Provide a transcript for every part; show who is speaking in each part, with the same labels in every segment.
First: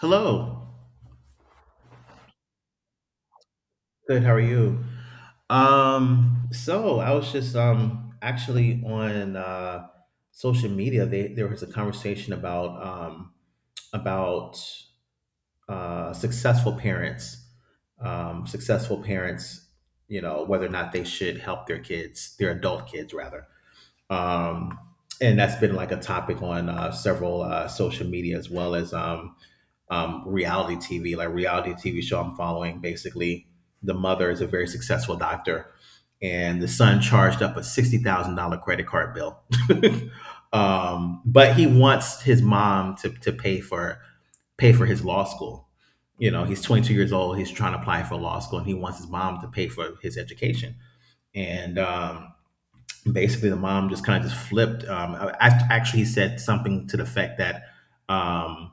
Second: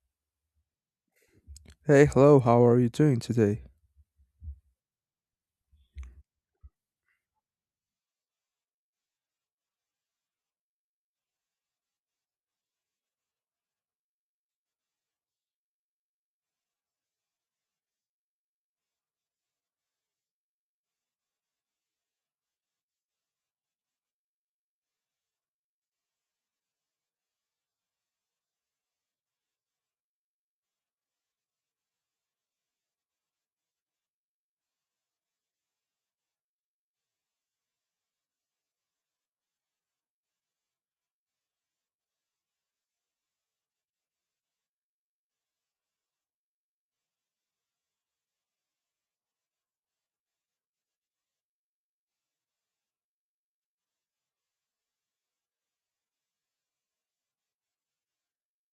Speaker 1: Hello.
Speaker 2: Hey, hello, how are you doing today?
Speaker 1: Good. How are you? So I was just actually on social media. They There was a conversation about successful parents. Successful parents, you know, whether or not they should help their kids, their adult kids rather. Um and that's been like a topic on several social media, as well as reality TV, like reality TV show I'm following. Basically, the mother is a very successful doctor, and the son charged up a $60,000 credit card bill. But he wants his mom to pay for his law school. You know, he's 22 years old. He's trying to apply for law school, and he wants his mom to pay for his education. And Basically, the mom just kind of just flipped. Actually, he said something to the effect that um,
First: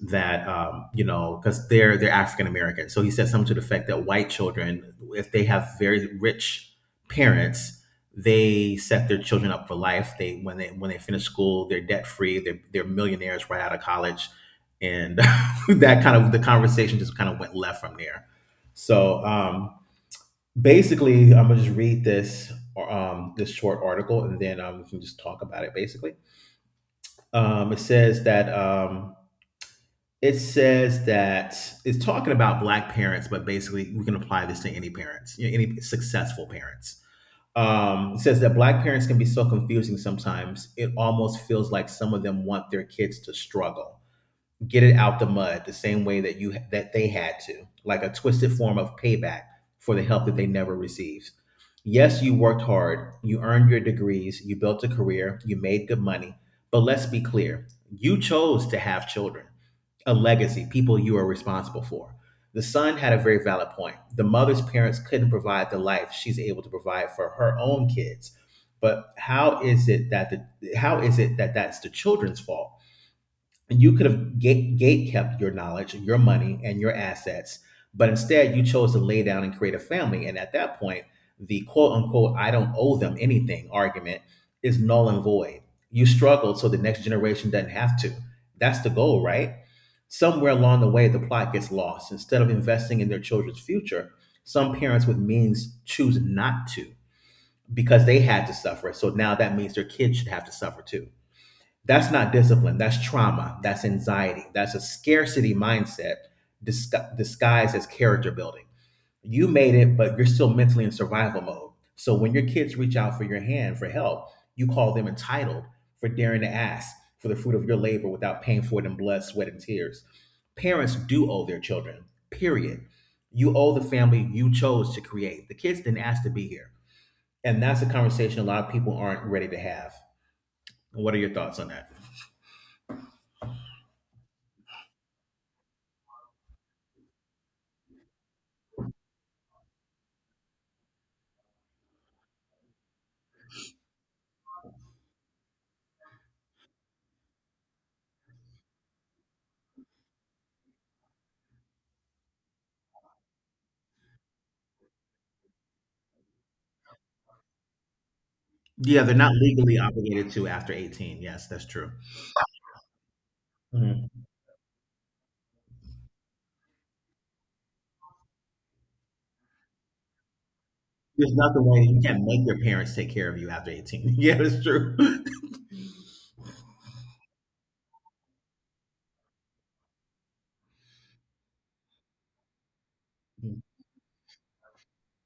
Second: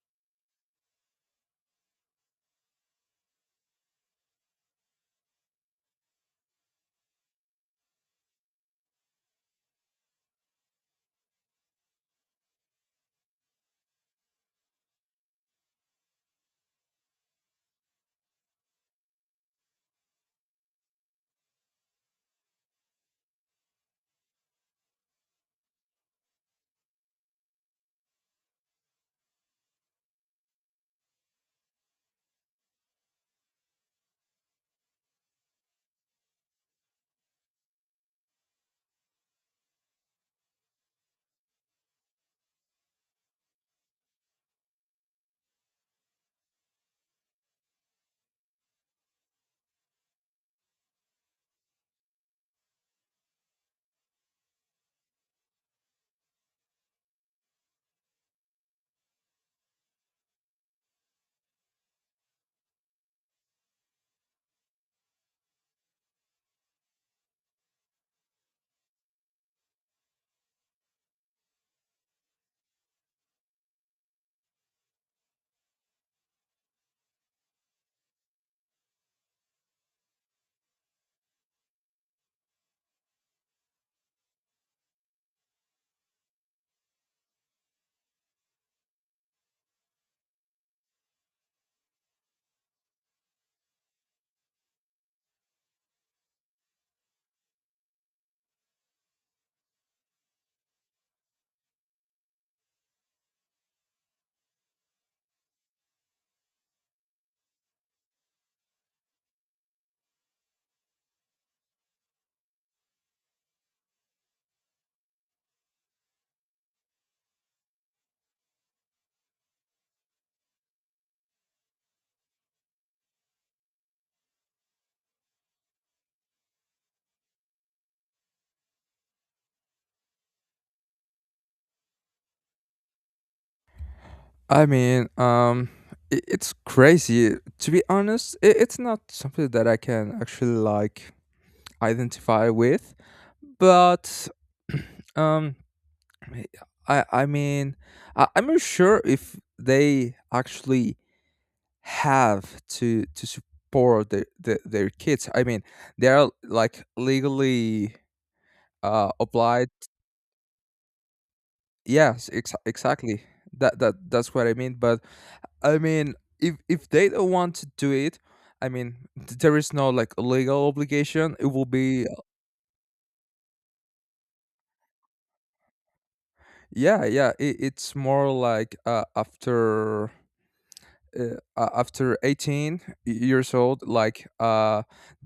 Speaker 1: you know, because they're African American. So he said something to the effect that white children, if they have very rich parents, they set their children up for life. They, when they finish school, they're debt free. They're millionaires right out of college, and that kind of, the conversation just kind of went left from there. So um, Basically, I'm gonna just read this this short article, and then we can just talk about it. Basically, it says that it's talking about black parents, but basically we can apply this to any parents, you know, any successful parents. It says that black parents can be so confusing sometimes. It almost feels like some of them want their kids to struggle, get it out the mud, the same way that they had to, like a twisted form of payback for the help that they never received. Yes, you worked hard, you earned your degrees, you built a career, you made good money, but let's be clear, you chose to have children, a legacy, people you are responsible for. The son had a very valid point. The mother's parents couldn't provide the life she's able to provide for her own kids. But how is it that, that's the children's fault? You could have gate kept your knowledge, your money, and your assets, but instead you chose to lay down and create a family. And at that point, the, quote unquote, "I don't owe them anything" argument is null and void. You struggled so the next generation doesn't have to. That's the goal, right? Somewhere along the way, the plot gets lost. Instead of investing in their children's future, some parents with means choose not to because they had to suffer. So now that means their kids should have to suffer too. That's not discipline. That's trauma. That's anxiety. That's a scarcity mindset disguised as character building. You made it, but you're still mentally in survival mode. So when your kids reach out for your hand for help, you call them entitled for daring to ask for the fruit of your labor without paying for it in blood, sweat, and tears. Parents do owe their children, period. You owe the family you chose to create. The kids didn't ask to be here. And that's a conversation a lot of people aren't ready to have. What are your thoughts on that?
Speaker 2: I mean, I it's crazy. To be honest, I it's not something that I can actually like identify with, but um, I mean, I'm not sure if they actually have to support their kids. I mean, they are like legally
Speaker 1: Yeah, they're not legally
Speaker 2: obliged.
Speaker 1: obligated to after 18. Yes, that's true.
Speaker 2: Yes, exactly. That that
Speaker 1: Mhm.
Speaker 2: that's what I mean. But I mean, if they don't want to do it, I mean, there is no like legal
Speaker 1: There's
Speaker 2: obligation. It
Speaker 1: nothing,
Speaker 2: will
Speaker 1: way you
Speaker 2: be,
Speaker 1: can't make your parents take care of you after 18. Yeah, that's true.
Speaker 2: yeah, yeah. It's more like after. After 18 years old, like, uh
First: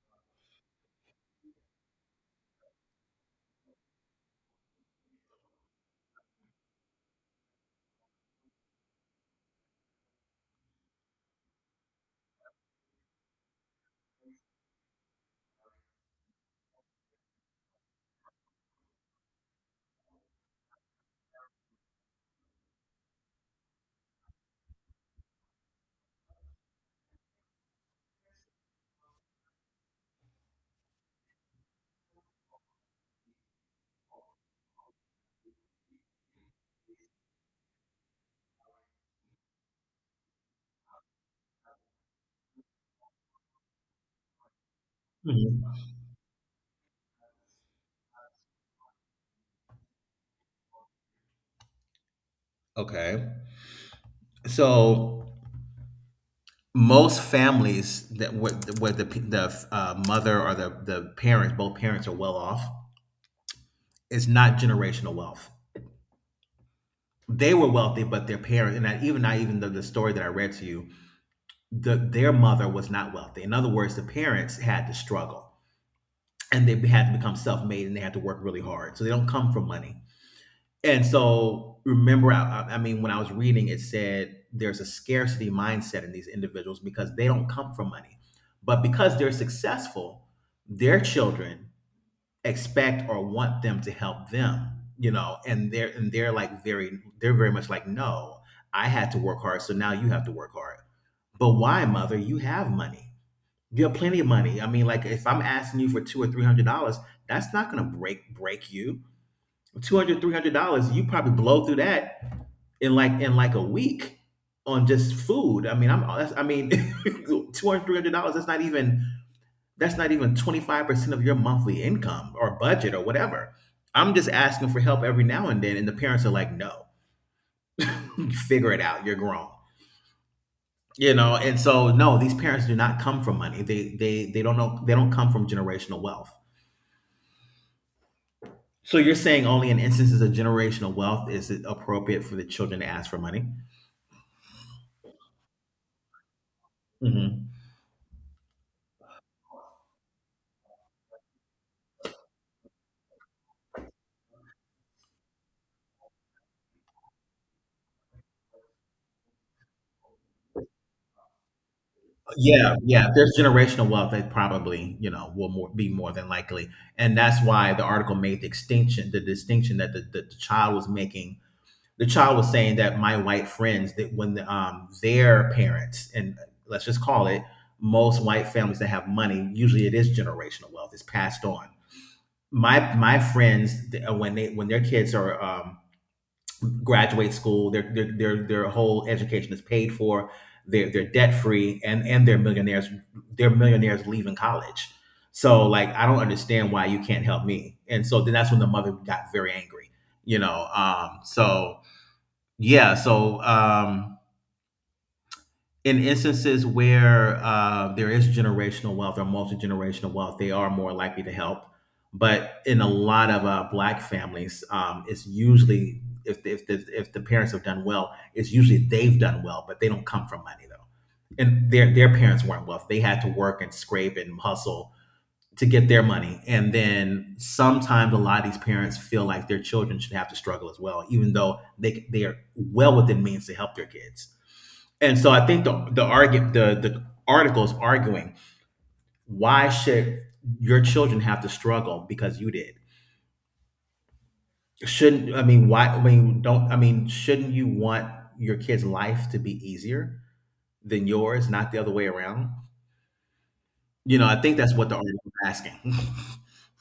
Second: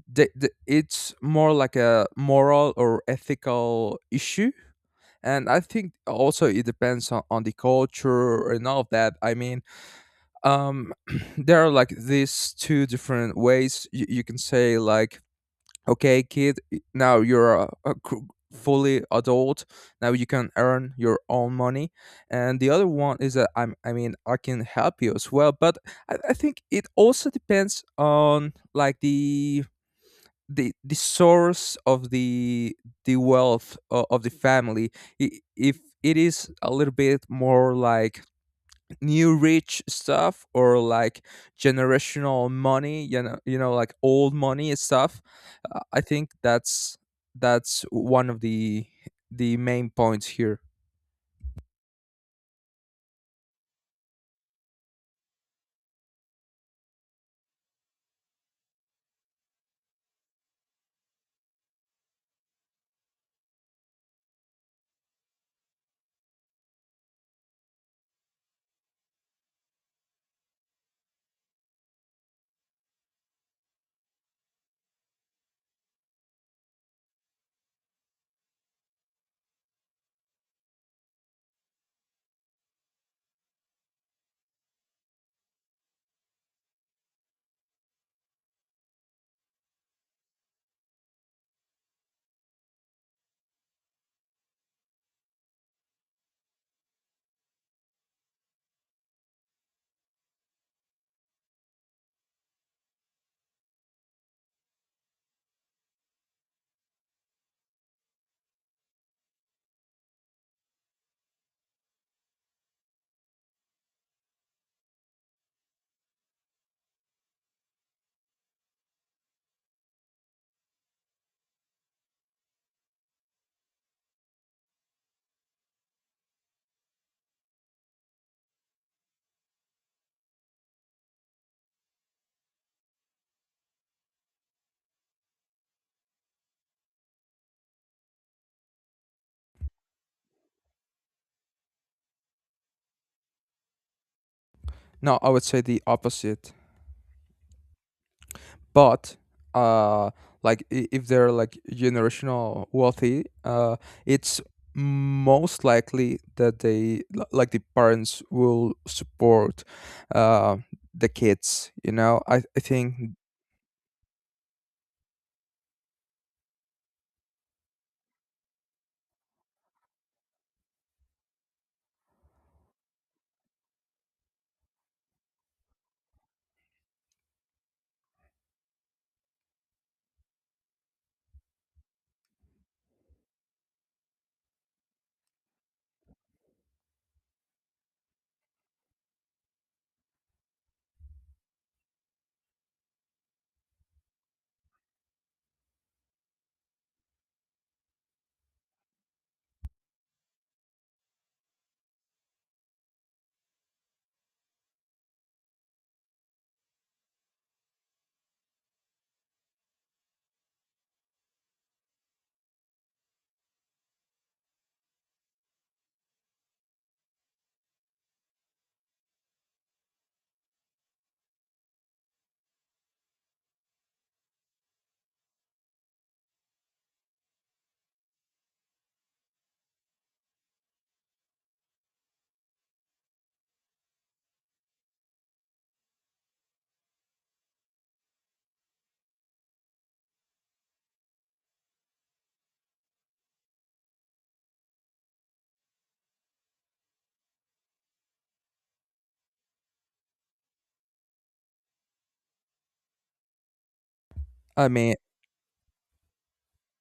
Speaker 2: the, the, it's more like a moral or ethical issue. And I think also it depends on the culture and all of that, I mean. um there are like these two different ways you can say like, okay kid, now you're a fully adult, now you can earn your own money. And the other one is that I mean, I can help you as well. But I think it also depends on like the source of the wealth of the family. If it is a little bit more like new rich stuff, or like generational money, like old money and stuff.
Speaker 1: Mhm.
Speaker 2: I think that's one of the main points here.
Speaker 1: Okay. So most families that where the mother or the parents, both parents, are well off, it's not generational wealth. They were wealthy, but their parents, even not even the story that I read to you, their mother was not wealthy. In other words, the parents had to struggle, and they had to become self-made, and they had to work really hard, so they don't come from money. And so, remember, mean, when I was reading, it said there's a scarcity mindset in these individuals because they don't come from money, but because they're successful, their children expect or want them to help them. You know, and they're like very, they're very much like, "No, I had to work hard, so now you have to work hard." But, why? Mother, you have money, you have plenty of money. I mean, like if I'm asking you for two or three hundred dollars, that's not gonna break you. 200, $300, you probably blow through that in like a week on just food. I mean, I'm that's, I mean, 200, $300. That's not even 25% of your monthly income or budget or whatever. I'm just asking for help every now and then, and the parents are like, "No, figure it out. You're grown." You know, and so no, these parents do not come from money. They don't know, they don't come from generational wealth. So you're saying only in instances of generational wealth is it appropriate for the children to ask for money?
Speaker 2: No, I would say the opposite.
Speaker 1: Hmm.
Speaker 2: But uh like, if they're like generational wealthy, it's most likely that they like, the parents will support uh the kids, I
Speaker 1: Yeah, yeah.
Speaker 2: think.
Speaker 1: If there's generational wealth, they probably, you know, will more, be more than likely, and that's why the article made the distinction that the child was making. The child was saying that my white friends, that when their parents, and let's just call it, most white families that have money, usually it is generational wealth. It's passed on. My friends, when their kids are graduate school, their whole education is paid for. They're debt free, and they're millionaires. They're millionaires leaving college. So like, I don't understand why you can't help me. And so then that's when the mother got very angry. You know. Yeah. So um in instances where there is generational wealth or multi-generational wealth, they are more likely to help. But in a lot of black families, it's usually if the parents have done well, it's usually they've done well, but they don't come from money though, and their parents weren't wealthy. They had to work and scrape and hustle to get their money. And then sometimes a lot of these parents feel like their children should have to struggle as well, even though they are well within means to help their kids. And so I think the article is arguing, why should your children have to struggle because you did? Shouldn't, I mean why I mean don't I mean shouldn't you want your kid's life to be easier than yours, not the other way around? You know, I think
Speaker 2: I
Speaker 1: that's what
Speaker 2: mean,
Speaker 1: the article is asking.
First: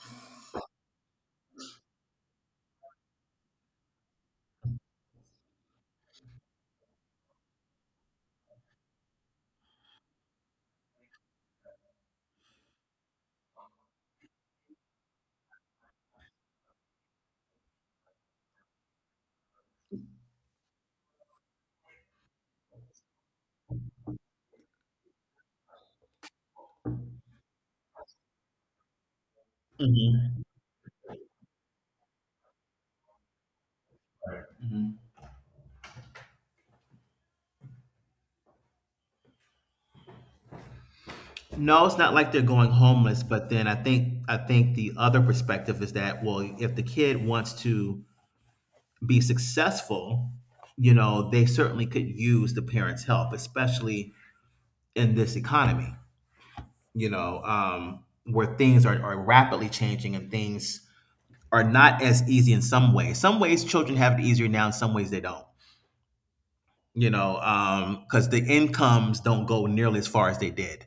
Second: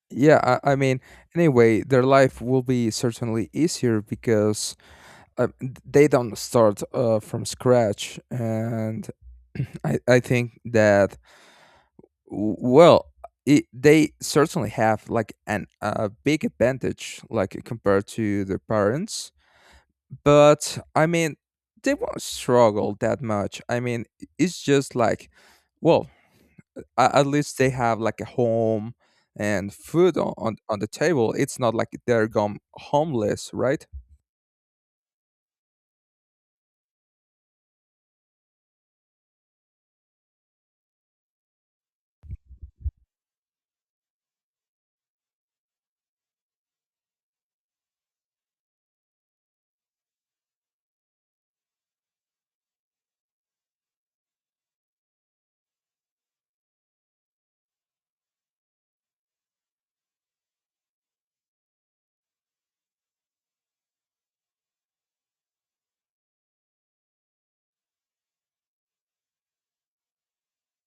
Speaker 2: yeah, I mean, anyway, their life will be certainly easier because uh, they don't start from scratch. And I think that, well, they certainly have like an a big advantage, like compared to their parents. But I mean, they won't struggle that much. I mean, it's just like, well, at least they have like a home and food on
Speaker 1: Mhm.
Speaker 2: on, on the table. It's not like they're gone homeless, right?
Speaker 1: Mhm. No, it's not like they're going homeless, but then, I think the other perspective is that, well, if the kid wants to be successful, you know, they certainly could use the parents' help, especially in this economy. You know, where things are rapidly changing, and things are not as easy in some ways. Some ways children have it easier now, in some ways they don't, you know, because the incomes don't go nearly as far as they did.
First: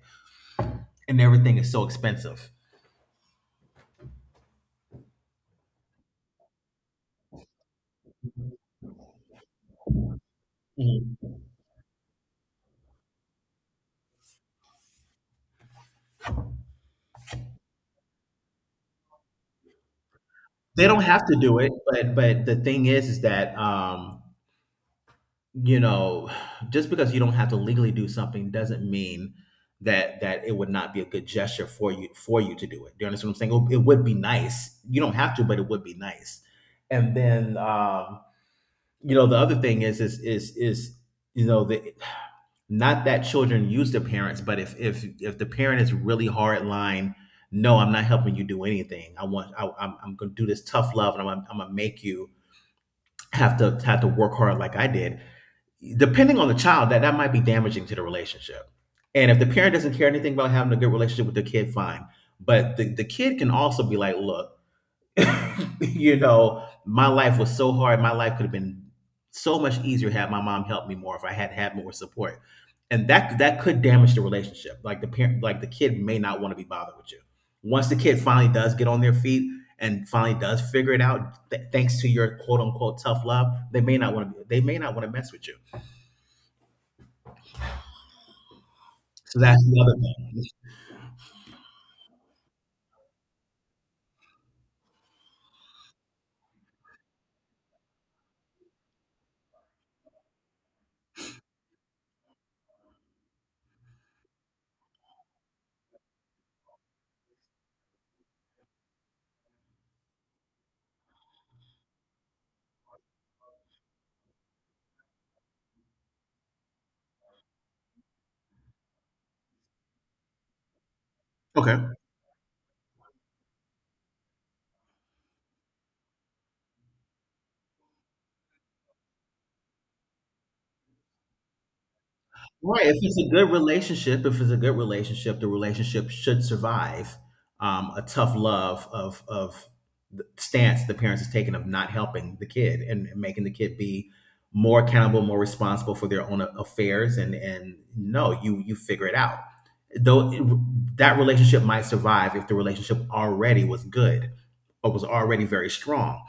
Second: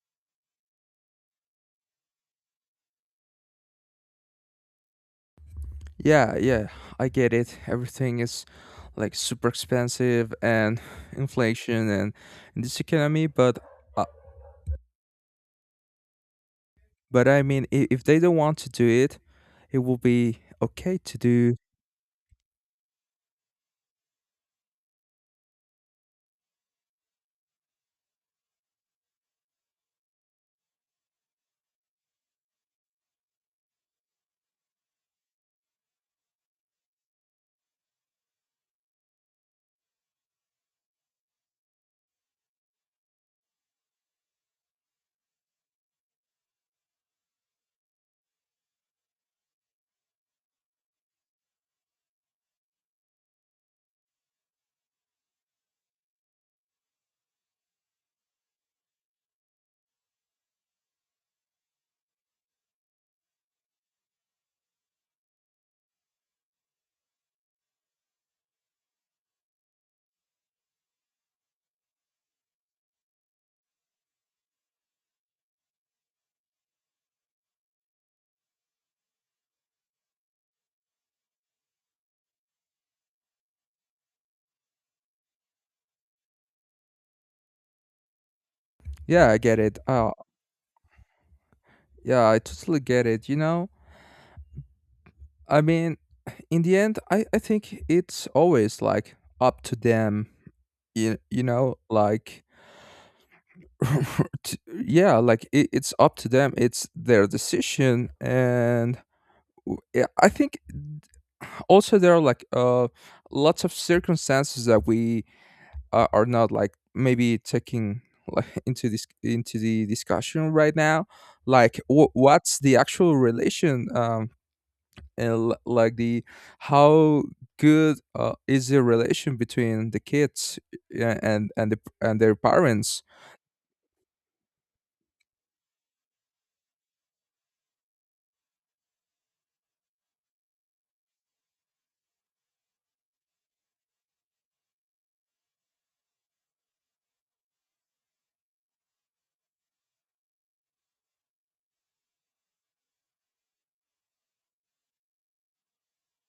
Speaker 1: And everything is so expensive.
Speaker 2: Yeah, yeah, I get it. Everything is like super expensive and
Speaker 1: Mhm.
Speaker 2: inflation and in this economy, but uh, but I mean, if they don't want to do it will be
Speaker 1: They
Speaker 2: okay
Speaker 1: don't
Speaker 2: to
Speaker 1: have to
Speaker 2: do.
Speaker 1: do it, but the thing is that, you know, just because you don't have to legally do something doesn't mean that it would not be a good gesture for you, to do it. Do you understand what I'm saying? It would be nice. You don't have to, but it would be nice. And then You know, the other thing is, you know, the, not that children use their parents, but if the parent is really hard line, no, I'm not helping you do anything. I'm gonna do this tough love, and I'm gonna make you have to work hard like I did. Depending on the child, that might be damaging to the relationship. And if the parent doesn't care anything about having a good relationship with their kid, fine. But the kid can also be like, look, you know, my life was so hard. My life could have been so much easier had my mom helped me more, if I had had more support. And that could damage the relationship. Like the parent, like the kid may not want to be bothered with you. Once the kid finally does get on their feet and finally does figure it out, thanks to your quote unquote tough love, they may not want to. They may not want to mess with you.
Speaker 2: Yeah, I
Speaker 1: So
Speaker 2: get
Speaker 1: that's
Speaker 2: it.
Speaker 1: the other
Speaker 2: Oh,
Speaker 1: thing.
Speaker 2: yeah, I totally get it. I mean, in the end, I think it's always like up to them. You know, like. Yeah, like it's up to them, it's their decision. And yeah, I think also there are like lots of circumstances that we are not like maybe taking like into this into the discussion right now, like
Speaker 1: Okay.
Speaker 2: what's the actual relation. And like, the how good is the relation between the kids, yeah, and and their
Speaker 1: Right. If
Speaker 2: parents.
Speaker 1: it's a good relationship, if it's a good relationship, the relationship should survive a tough love of the stance the parents is taking of not helping the kid and making the kid be more accountable, more responsible for their own affairs, and no, you figure it out. Though that relationship might survive if the relationship already was good or was already very strong.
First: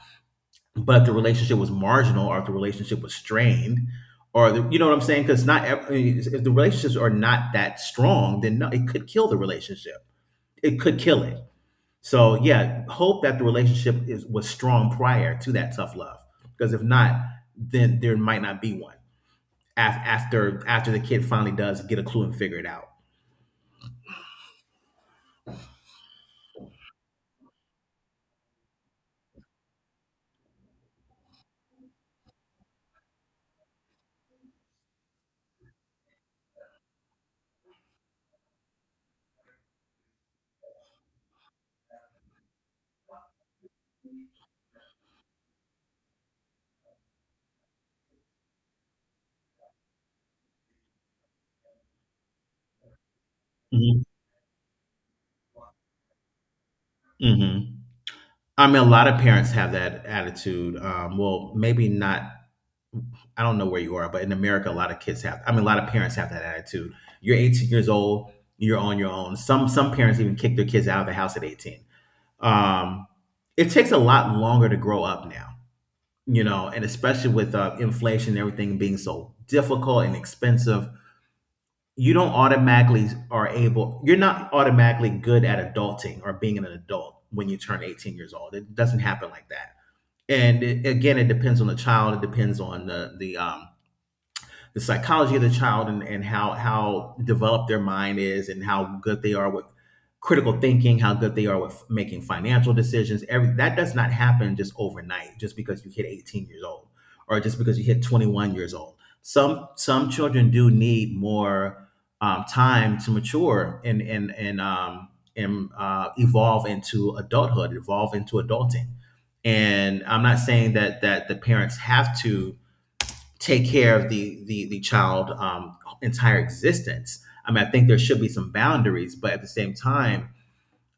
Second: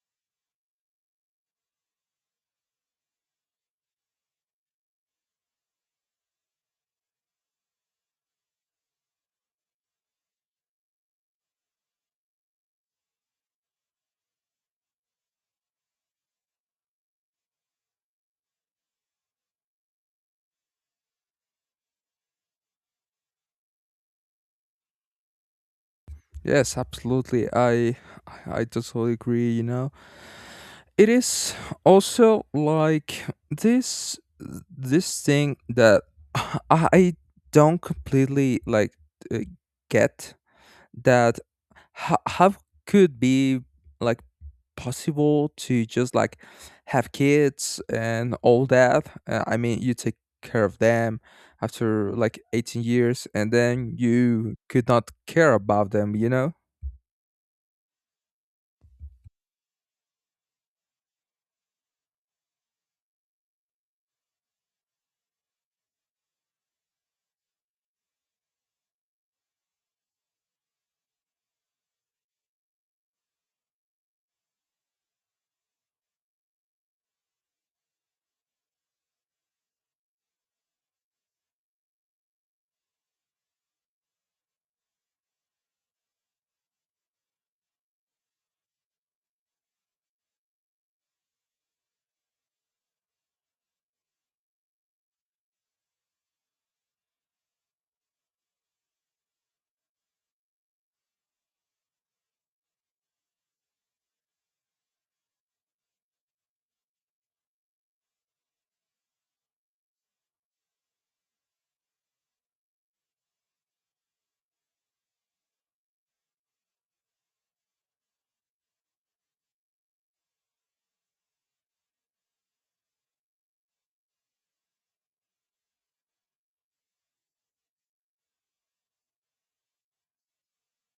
Speaker 1: But the relationship was marginal, or if the relationship was strained, or the, you know what I'm saying, because not ev- I mean, if the relationships are not that strong, then no, it could kill the relationship. It could kill it. So yeah, hope that the relationship is was strong prior to that tough love, because if not, then there might not be one after after the kid finally does get a clue and figure it out.
Speaker 2: Yes, absolutely, I totally agree. It is also like this this thing that I don't completely like uh, get that, how could be like possible to just like have kids and all that. I mean, you take care of them after like 18 years and then
Speaker 1: Hmm.
Speaker 2: you could not care about them, you know?
Speaker 1: Hmm. I mean, a lot of parents have that attitude. Well, maybe not. I don't know where you are, but in America, a lot of kids have. I mean, a lot of parents have that attitude. You're 18 years old. You're on your own. Some parents even kick their kids out of the house at 18. Um, it takes a lot longer to grow up now, you know, and especially with inflation and everything being so difficult and expensive, you don't automatically are able. You're not automatically good at adulting or being an adult when you turn 18 years old. It doesn't happen like that. And it, again, it depends on the child. It depends on the psychology of the child and how developed their mind is and how good they are with critical thinking, how good they are with making financial decisions. Every that does not happen just overnight, just because you hit 18 years old or just because you hit 21 years old. Some children do need more time to mature and evolve into adulthood, evolve into adulting. And I'm not saying that that the parents have to take care of the child entire existence. I mean, I think there should be some boundaries, but at the same time,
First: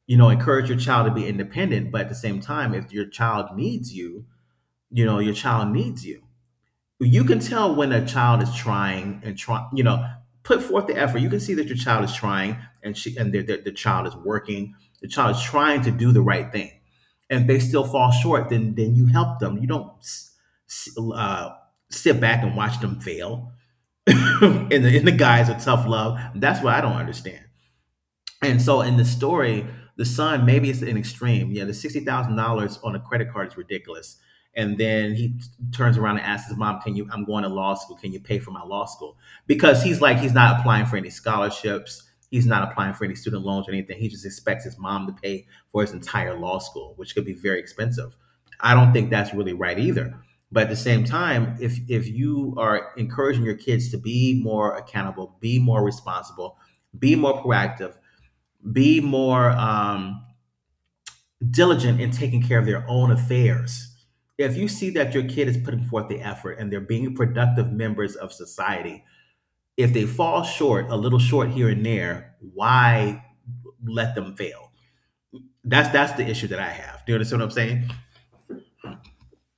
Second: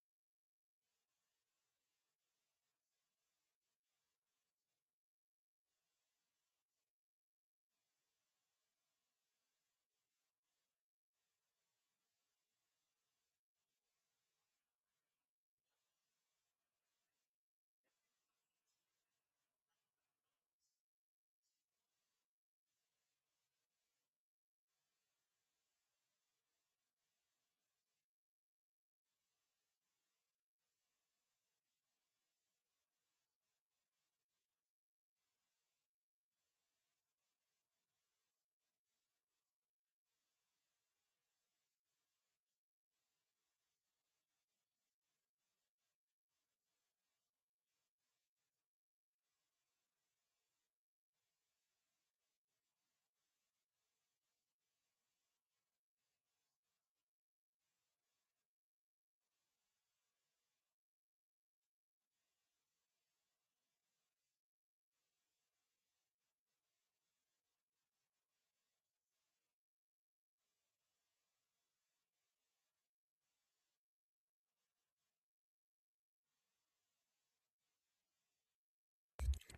Speaker 1: you know, encourage your child to be independent. But at the same time, if your child needs you, you know, your child needs you. You can tell when a child is trying and try, you know, put forth the effort. You can see that your child is trying and she and the child is working. The child is trying to do the right thing, and if they still fall short, then you help them. You don't s- uh, sit back and watch them fail in the guise of tough love. That's what I don't understand. And so in the story, the son maybe it's an extreme. Yeah, the $60,000 on a credit card is ridiculous. And then turns around and asks his mom, "Can you? I'm going to law school. Can you pay for my law school?" Because he's like he's not applying for any scholarships. He's not applying for any student loans or anything. He just expects his mom to pay for his entire law school, which could be very expensive. I don't think that's really right either. But at the same time, if you are encouraging your kids to be more accountable, be more responsible, be more proactive, be more diligent in taking care of their own affairs. If you see that your kid is putting forth the effort and they're being productive members of society, if they fall short, a little short here and there, why let them fail? That's the issue that I have. Do you understand what I'm saying?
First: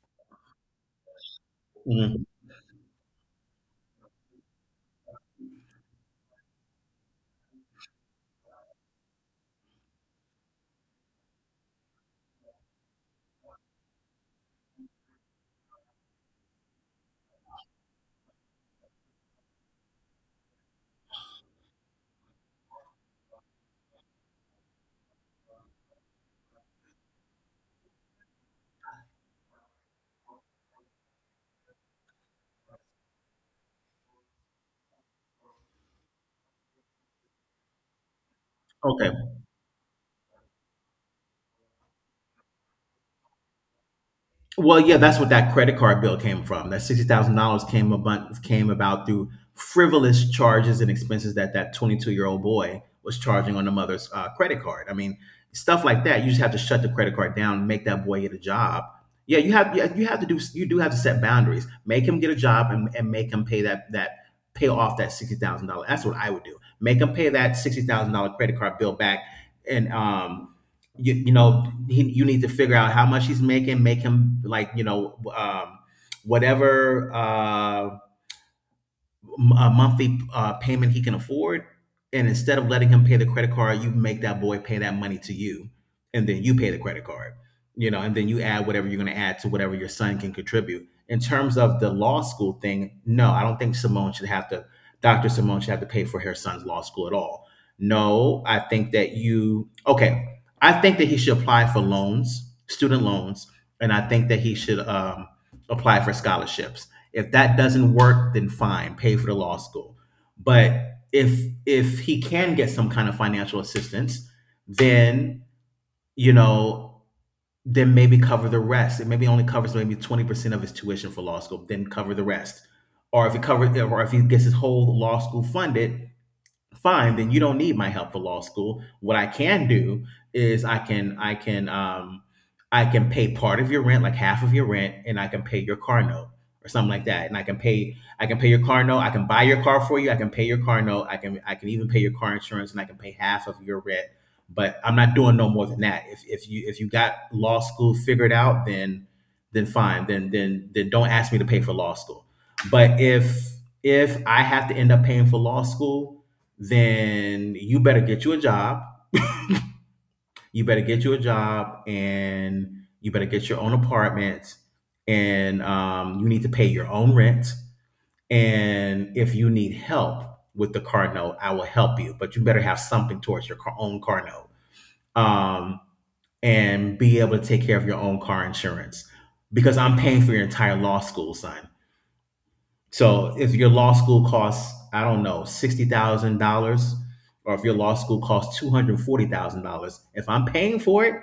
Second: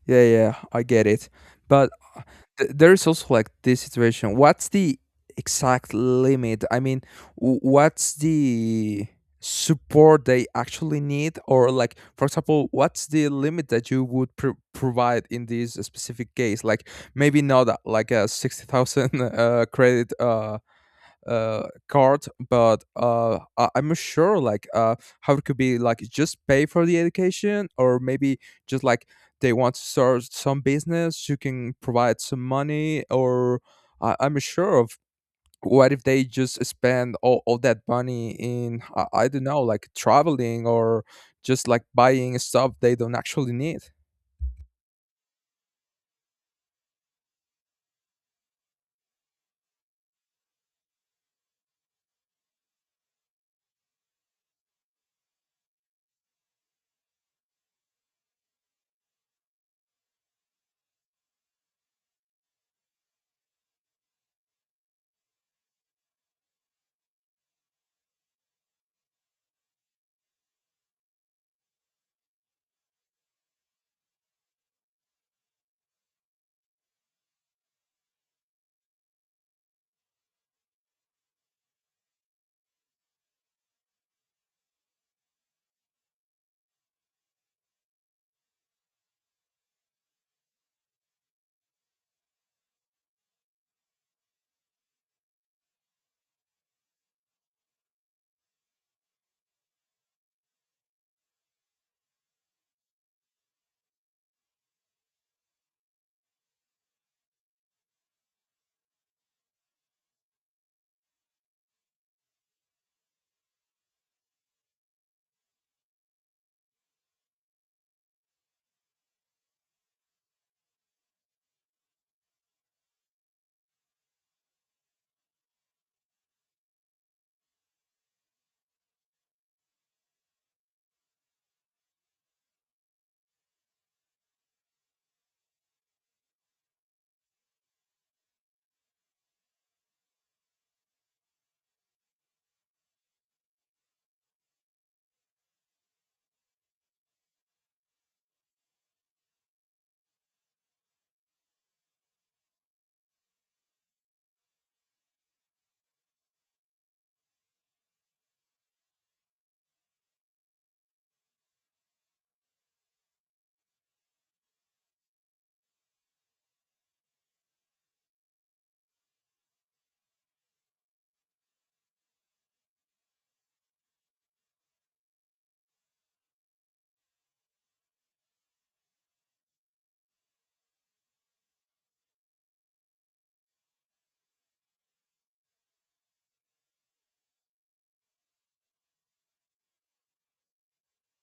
Speaker 2: Yeah, yeah, I get it. But uh,
Speaker 1: Mhm.
Speaker 2: there is also like this situation. What's the exact limit? I mean, what's the support they actually need? Or, like, for example, what's the limit that you would provide in this specific case? Like, maybe not like a 60,000 credit card, but I'm not sure like how it could be, like, just pay for the education, or maybe just like they want to start some business, you can provide some money. Or I'm not sure of what if they just spend all that money in, I don't know, like traveling or just like buying stuff they don't actually need.
Speaker 1: Well, yeah, that's what that credit card bill came from. That $60,000 came about through frivolous charges and expenses that that 22-year old boy was charging on the mother's credit card. I mean, stuff like that. You just have to shut the credit card down, and make that boy get a job. Yeah, you have to do you do have to set boundaries. Make him get a job, and make him pay that that pay off that $60,000. That's what I would do. Make him pay that $60,000 credit card bill back, and um, you know he, you need to figure out how much he's making, make him like you know whatever a monthly payment he can afford. And instead of letting him pay the credit card, you make that boy pay that money to you, and then you pay the credit card. You know, and then you add whatever you're going to add to whatever your son can contribute. In terms of the law school thing, no, I don't think Simone should have to. Dr. Simone should have to pay for her son's law school at all. No, I think that you. Okay, I think that he should apply for loans, student loans, and I think that he should apply for scholarships. If that doesn't work, then fine, pay for the law school. But if he can get some kind of financial assistance, then you know, then maybe cover the rest. It maybe only covers maybe 20% of his tuition for law school, then cover the rest. Or if he covers, or if he gets his whole law school funded, fine, then you don't need my help for law school. What I can do is I can I can pay part of your rent, like half of your rent, and I can pay your car note or something like that. And I can pay, I can pay your car note, I can buy your car for you, I can pay your car note, I can, I can even pay your car insurance, and I can pay half of your rent. But I'm not doing no more than that. If you if you got law school figured out, then fine, then don't ask me to pay for law school. But if I have to end up paying for law school, then you better get you a job. You better get you a job, and you better get your own apartment. And you need to pay your own rent. And if you need help with the car note, I will help you. But you better have something towards your car, own car note, um, and be able to take care of your own car insurance because I'm paying for your entire law school, son. So if your law school costs, I don't know, $60,000, or if your law school costs $240,000, if I'm paying for it,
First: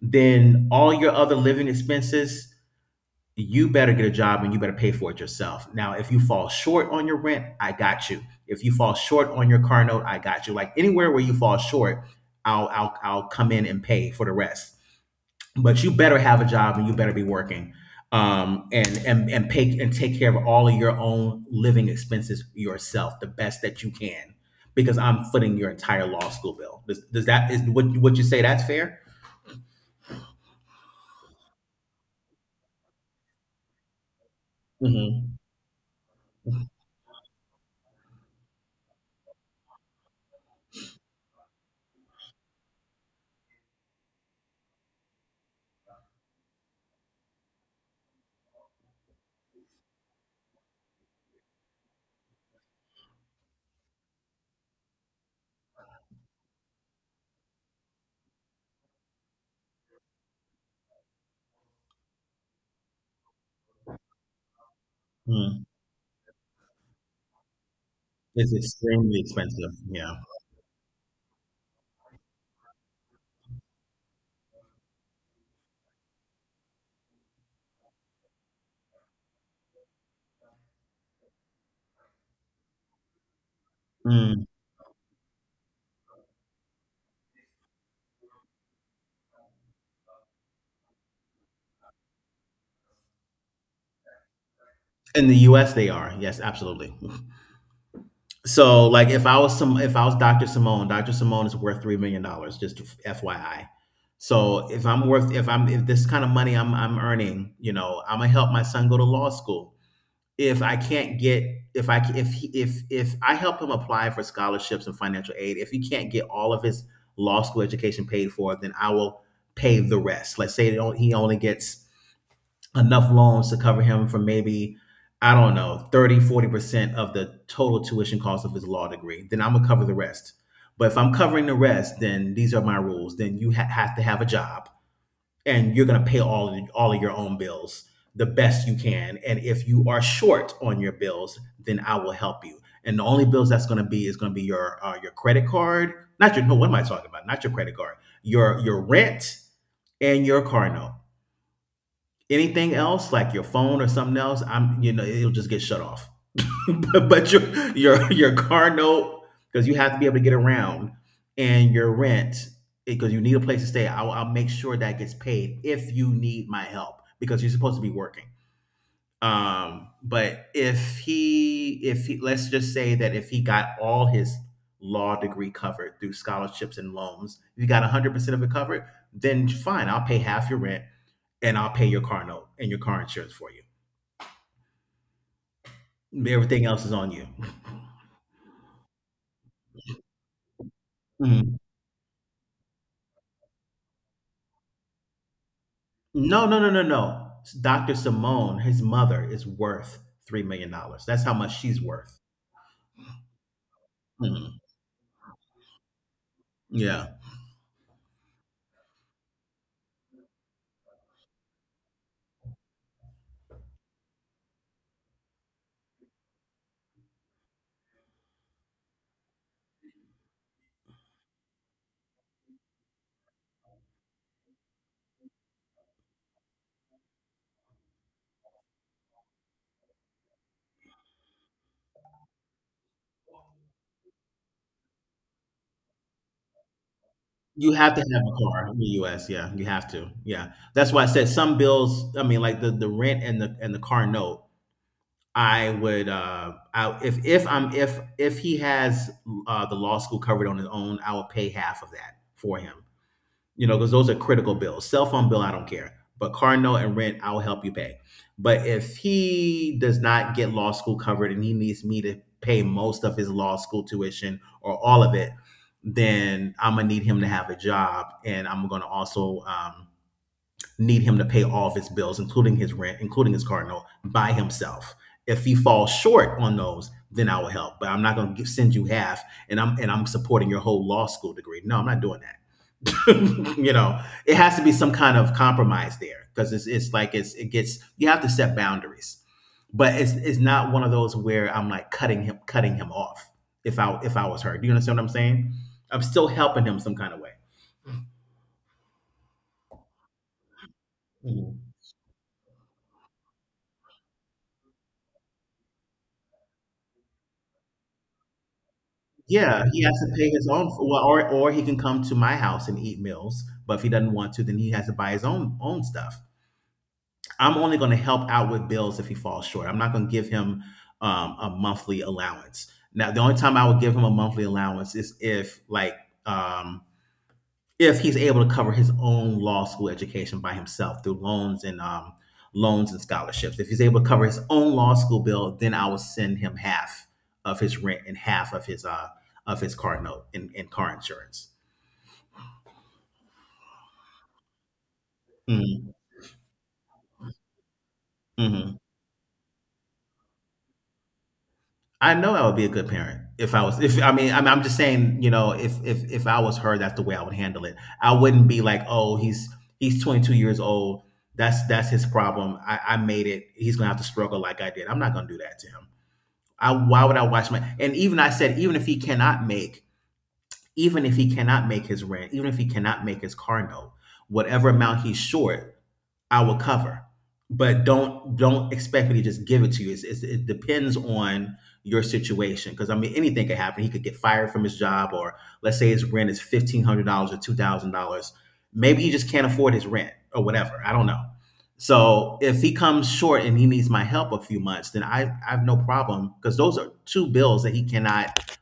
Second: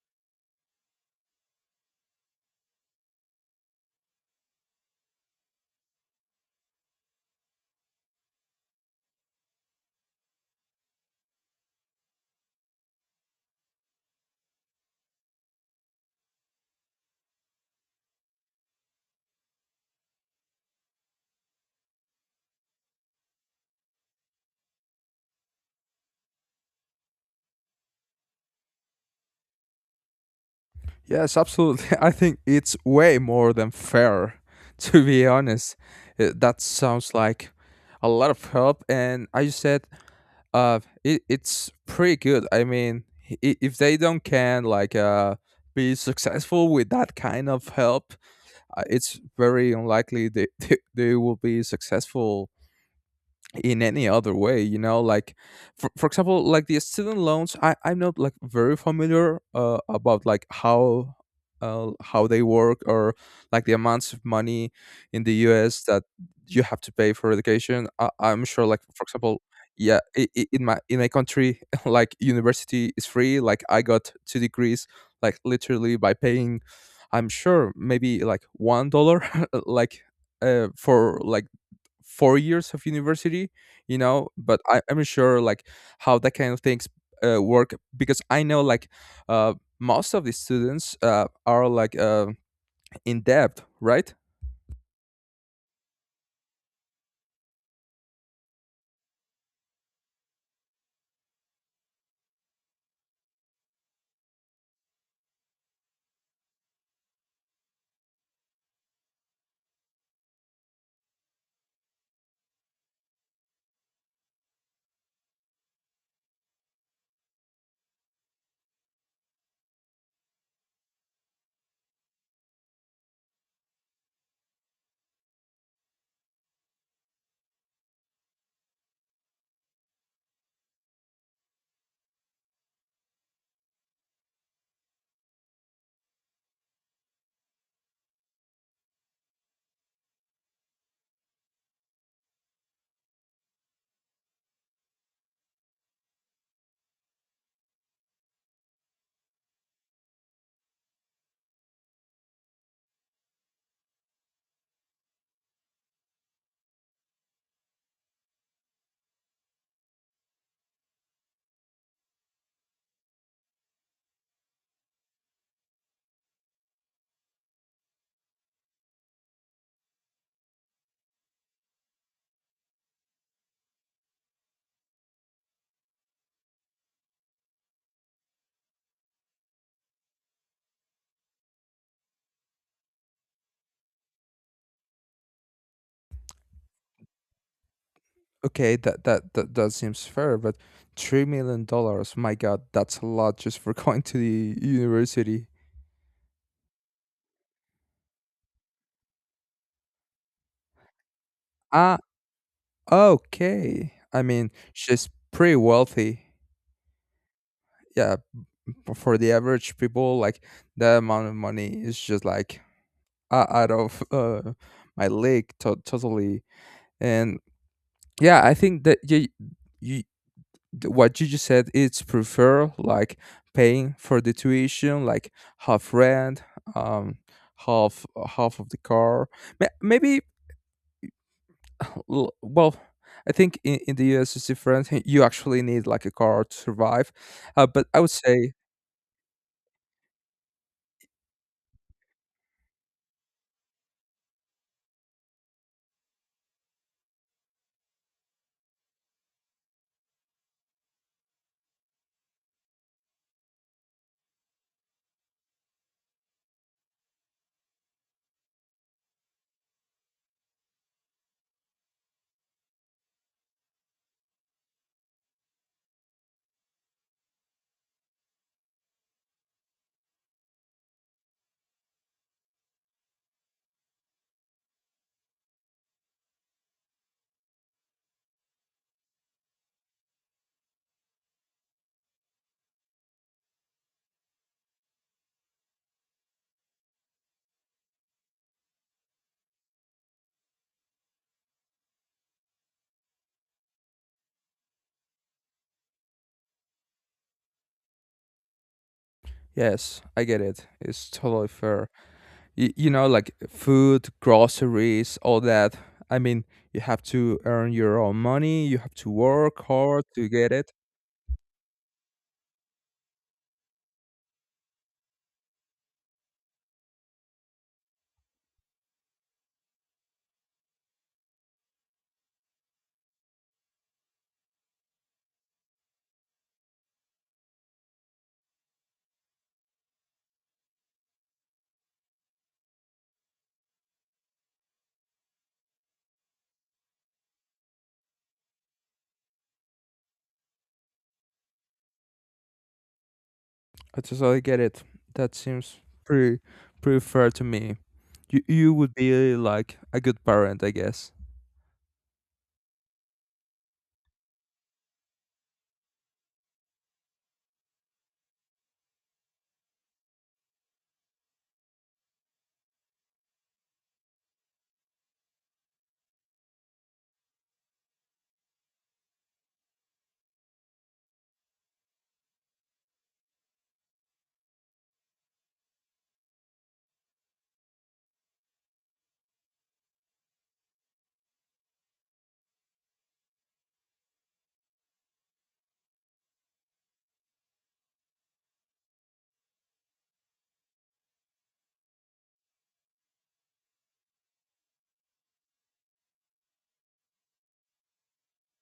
Speaker 1: then all your other living expenses, you better get a job and you better pay for it yourself. Now, if you fall short on your rent, I got you. If you fall short on your car note, I got you. Like anywhere where you fall short, I'll come in and pay for the rest. But you better have a job and you better be working, and pay and take care of all of your own living expenses yourself the best that you can because I'm footing your entire law school bill. Does that is what would you say that's fair?
Speaker 2: Yes, absolutely. I think it's way more than fair, to be
Speaker 1: Mm-hmm.
Speaker 2: honest. That sounds like a lot of help. And I said, it's pretty good. I mean, if they don't can like be successful with that kind of help, it's very unlikely they, they will be successful in any other way. For example, like the student loans, I'm not like very familiar about like how they work, or like the amounts of money in the
Speaker 1: Mm.
Speaker 2: US that you have to pay for education, I'm
Speaker 1: It's
Speaker 2: sure, like for
Speaker 1: extremely
Speaker 2: example.
Speaker 1: expensive.
Speaker 2: Yeah,
Speaker 1: Yeah.
Speaker 2: I in my country like university is free, like I got two degrees, like literally by paying, I'm sure, maybe like $1, like for like 4 years of university, you know.
Speaker 1: Mm.
Speaker 2: But I'm sure, like, how that kind of things work, because I know like uh, most of the students are like in debt, right.
Speaker 1: In the U.S., they are. Yes, absolutely. So like if I was Dr. Simone, Dr. Simone is worth $3 million, just FYI. So if I'm worth if I'm if this kind of money I'm earning, you know, I'm gonna help my son go to law school. If I can't get if I if I help him apply for scholarships and financial aid, if he can't get all of his law school education paid for, then I will pay the rest. Let's say he only gets enough loans to cover him for maybe I don't know 30, 40% of the total tuition cost of his law degree. Then I'm going to cover the rest. But if I'm covering the rest, then these are my rules. Then you have to have a job, and you're going to pay all of your own bills the best you can. And if you are short on your bills, then I will help you. And the only bills that's going to be is going to be your credit card. Not your no what am I talking about? Not your credit card. Your rent and your car note. Anything else, like your phone or something else, I'm you know it'll just get shut off. But your your car note, because you have to be able to get around. And your rent, because you need a place to stay. I'll make sure that gets paid if you need my help, because you're supposed to be working. But if he, let's just say that if he got all his law degree covered through scholarships and loans, if you got 100% of it covered, then fine, I'll pay half your rent, and I'll pay your car note and your car insurance for you. Everything else is on you.
Speaker 2: Okay, that seems fair, but three
Speaker 1: Mhm.
Speaker 2: million dollars my god, that's a lot just for going to the university.
Speaker 1: No, no, no, no, no. Dr. Simone, his mother, is worth $3 million dollars. That's how much she's
Speaker 2: Ah,
Speaker 1: worth.
Speaker 2: okay. I mean,
Speaker 1: Mhm.
Speaker 2: she's pretty wealthy.
Speaker 1: Yeah.
Speaker 2: Yeah, for the average people, like that amount of money is just like out of my leg, totally. And yeah, I think that, you what you just said, it's prefer like paying for the tuition, like half rent, um, half half of the car. Maybe, well, I think in the US it's different. You actually need like a car to survive,
Speaker 1: You
Speaker 2: but
Speaker 1: have
Speaker 2: I
Speaker 1: to
Speaker 2: would
Speaker 1: have a
Speaker 2: say,
Speaker 1: car in the US, yeah, you have to. Yeah. That's why I said some bills, I mean like the rent and the car note. I would I if I'm if he has the law school covered on his own, I will pay half of that for him, because those are critical bills. Cell phone bill, I don't care, but car note and rent, I'll help you pay. But if he does not get law school covered and he needs me to pay most of his law school tuition or all of it, then I'm gonna need him to have a job. And I'm gonna also need him to pay all of his bills, including his rent, including his car note, by himself. If he falls short on those, then I will help. But I'm not gonna send you half, and I'm supporting your whole law school degree. No, I'm not doing that. you know, it has to be some kind of compromise there, because it's like it gets you have to set boundaries. But it's not one of those where I'm like cutting him off if I was her. Do you understand what I'm saying? I'm still helping him some kind of way.
Speaker 2: yes, I get it, it's totally
Speaker 1: Mhm.
Speaker 2: fair. Like food, groceries, all that, I mean, you have to earn your own money, you have to
Speaker 1: Yeah,
Speaker 2: work
Speaker 1: he has
Speaker 2: hard
Speaker 1: to
Speaker 2: to
Speaker 1: pay his
Speaker 2: get
Speaker 1: own,
Speaker 2: it.
Speaker 1: well, or he can come to my house and eat meals. But if he doesn't want to, then he has to buy his own stuff. I'm only going to help out with bills if he falls short. I'm not going to give him a monthly allowance. Now, the only time I would give him a monthly allowance is um, if he's able to cover his own law school education by himself through loans and scholarships. If he's able to cover his own law school bill, then I will send him half of his rent and half of his car note and car insurance.
Speaker 2: I totally get it. That seems
Speaker 1: Mhm,
Speaker 2: pretty pretty fair to me. You
Speaker 1: mhm.
Speaker 2: would be like a good parent, I guess.
Speaker 1: I know I would be a good parent if I was. If I mean, I'm just saying, if I was her, that's the way I would handle it. I wouldn't be like, oh, he's 22 years old. That's his problem. I made it. He's gonna have to struggle like I did. I'm not gonna do that to him. I why would I watch my? And even I said, even if he cannot make his rent, even if he cannot make his car note, whatever amount he's short, I will cover. But don't expect me to just give it to you. It depends on your situation, because I mean anything could happen. He could get fired from his job, or let's say his rent is $1,500 or $2,000. Maybe he just can't afford his rent or whatever. I don't know. So if he comes short and he needs my help a few months, then I have no problem, because those are two bills that he cannot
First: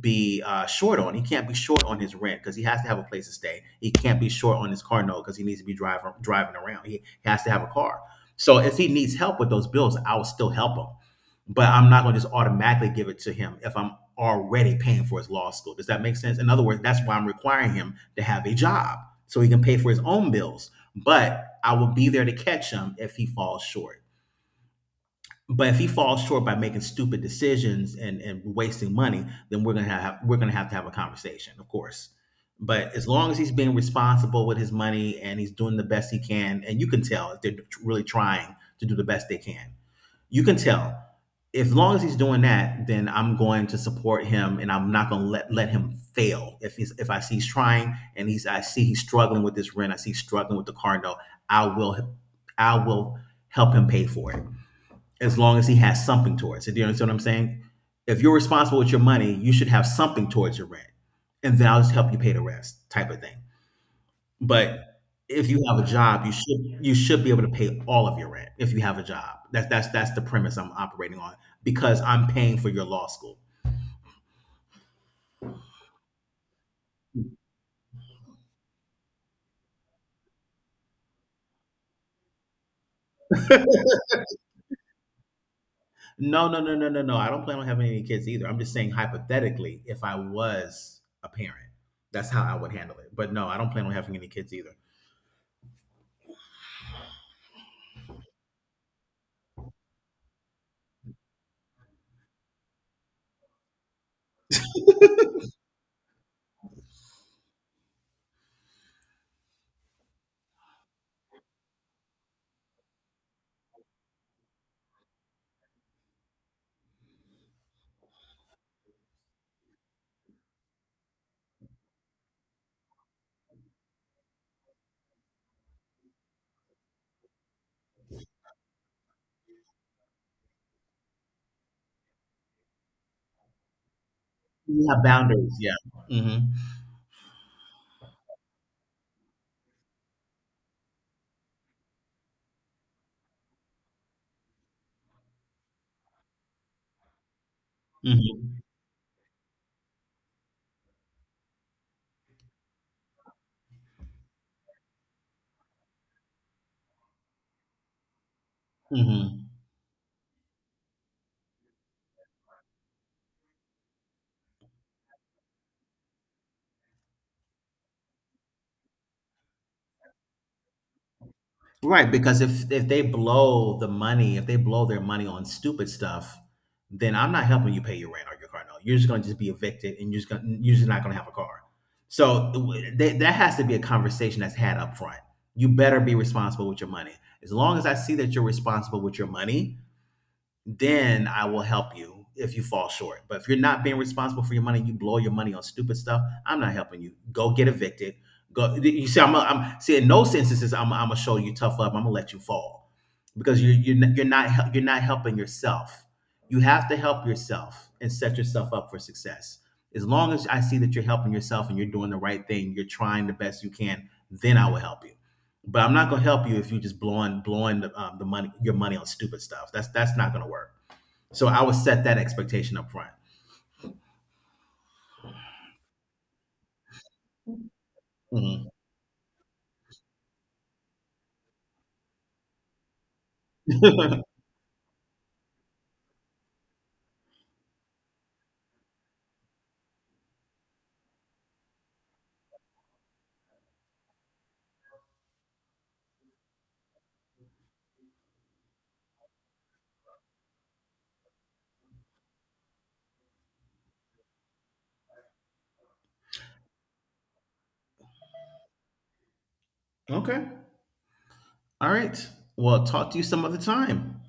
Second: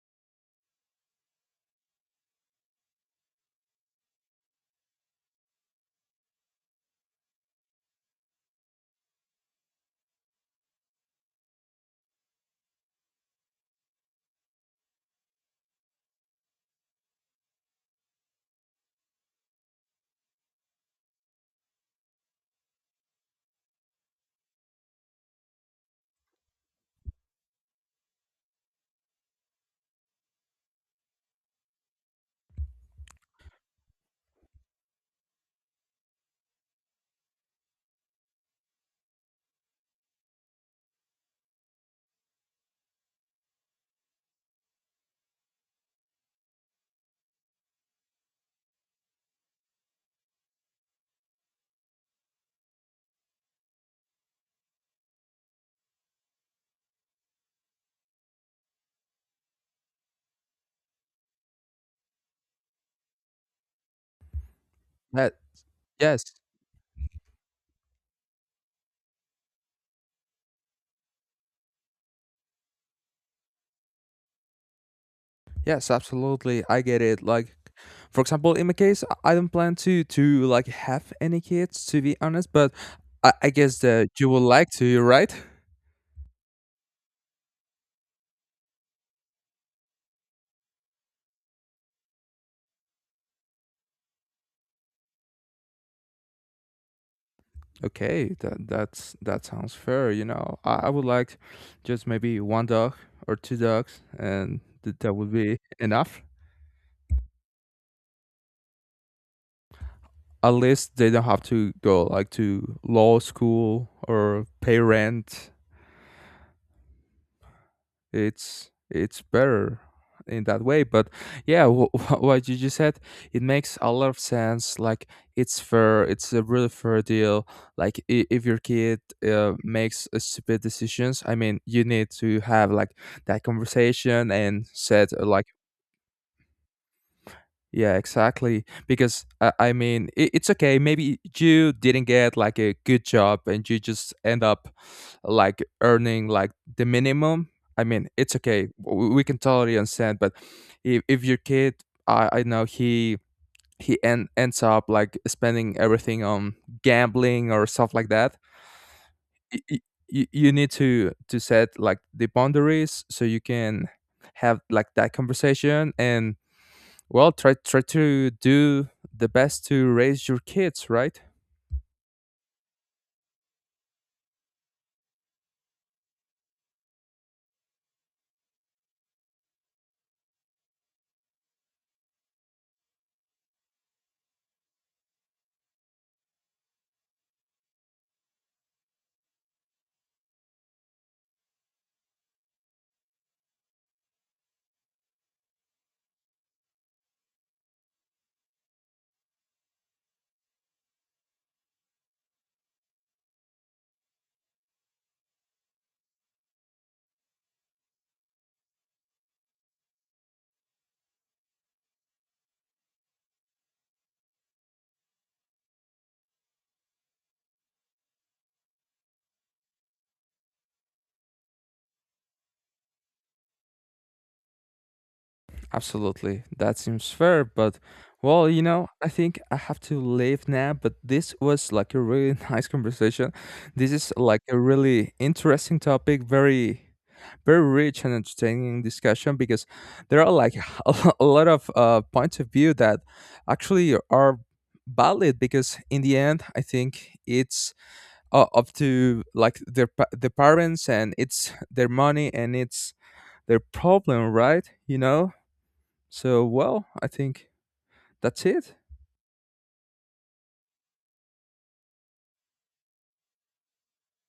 Speaker 1: be short on. He can't be short on his rent because he has to have a place to stay. He can't be short on his car note because he needs to be driving around. He has to have a car. So if he needs help with those bills, I will still help him. But I'm not going to just automatically give it to him if I'm already paying for his law school. Does that make sense? In other words, that's why I'm requiring him to have a job so he can pay for his own bills. But I will be there to catch him if he falls short. But if he falls short by making stupid decisions and wasting money, then we're gonna have to have a conversation, of course. But as long as he's being responsible with his money and he's doing the best he can, and you can tell if they're really trying to do the best they can, you can tell. As long as he's doing that, then I'm going to support him, and I'm not going to let him fail. If I see he's trying and he's I see he's struggling with this rent, I see he's struggling with the car note, I will I will help him pay for it as long as he has something towards it. Do you understand what I'm saying? If you're responsible with your money, you should have something towards your rent, and then I'll just help you pay the rest, type of thing. But
Speaker 2: That
Speaker 1: if you have a
Speaker 2: Yes,
Speaker 1: job, you should be able to pay all of your rent if you have a job. That's the premise I'm operating on, because I'm paying for your law school.
Speaker 2: yes, absolutely. I get it. Like, for example, in my case, I don't plan to like have any kids, to be honest. But I guess that you would like to, right?
Speaker 1: No, no, no, no, no, no. I don't plan on having any kids either. I'm just saying hypothetically, if I was a parent, that's how I would handle it. But no, I don't plan on having any kids either.
Speaker 2: Okay, that sounds fair. You know, I would like just maybe one dog or two dogs, and that would be enough. At least they don't have to go like to law school or pay rent, it's better in that way. But yeah, what you just said, it makes a lot of sense, like. It's fair, it's a really fair deal, like, if your kid makes stupid decisions, I mean, you need to have like that conversation and
Speaker 1: We have
Speaker 2: set like.
Speaker 1: boundaries. Yeah. Hmm.
Speaker 2: Yeah, exactly. Because I mean, it's okay. Maybe you didn't get like a good job and you just end up like earning like the minimum. I mean, it's
Speaker 1: Hmm.
Speaker 2: okay. We can totally understand. But if your kid, I know he ends up like spending everything on gambling or stuff like that.
Speaker 1: Mhm.
Speaker 2: You, you need to set like the boundaries so you can have like that conversation and, well, try to do the best to raise your kids, right?
Speaker 1: Right, because if they blow the money, if they blow their money on stupid stuff, then I'm not helping you pay your rent or your car note. You're just going to just be evicted, and you're just not going to have a car. So that has to be a conversation that's had up front. You better be responsible with your money. As long as I see that you're responsible with your money, then I will help you if you fall short. But if you're not being responsible for your money, you blow your money on stupid stuff. I'm not helping you. Go get evicted. Go. You see, I'm. A, I'm see. In those instances, I'm gonna show you tough love. I'm gonna let you fall because you're not helping yourself. You have to help yourself and set yourself up for success. As long as I see that you're helping yourself and you're doing the right thing, you're trying the best you can, then I will help you. But I'm not gonna help you if you're just blowing the money your money on stupid stuff. That's not gonna work. So I would set that expectation up front.
Speaker 2: Absolutely. That seems fair, but well,
Speaker 1: Mhm.
Speaker 2: I think I have to leave now, but this was like a really nice conversation. This is like a really interesting topic, very very rich and entertaining discussion because there are like a lot of points of view that actually are valid, because in the end, I think it's up to like the parents, and it's their money, and it's their problem, right? So, well, I think that's it.
Speaker 1: Okay. All right. Well, talk to you some other time.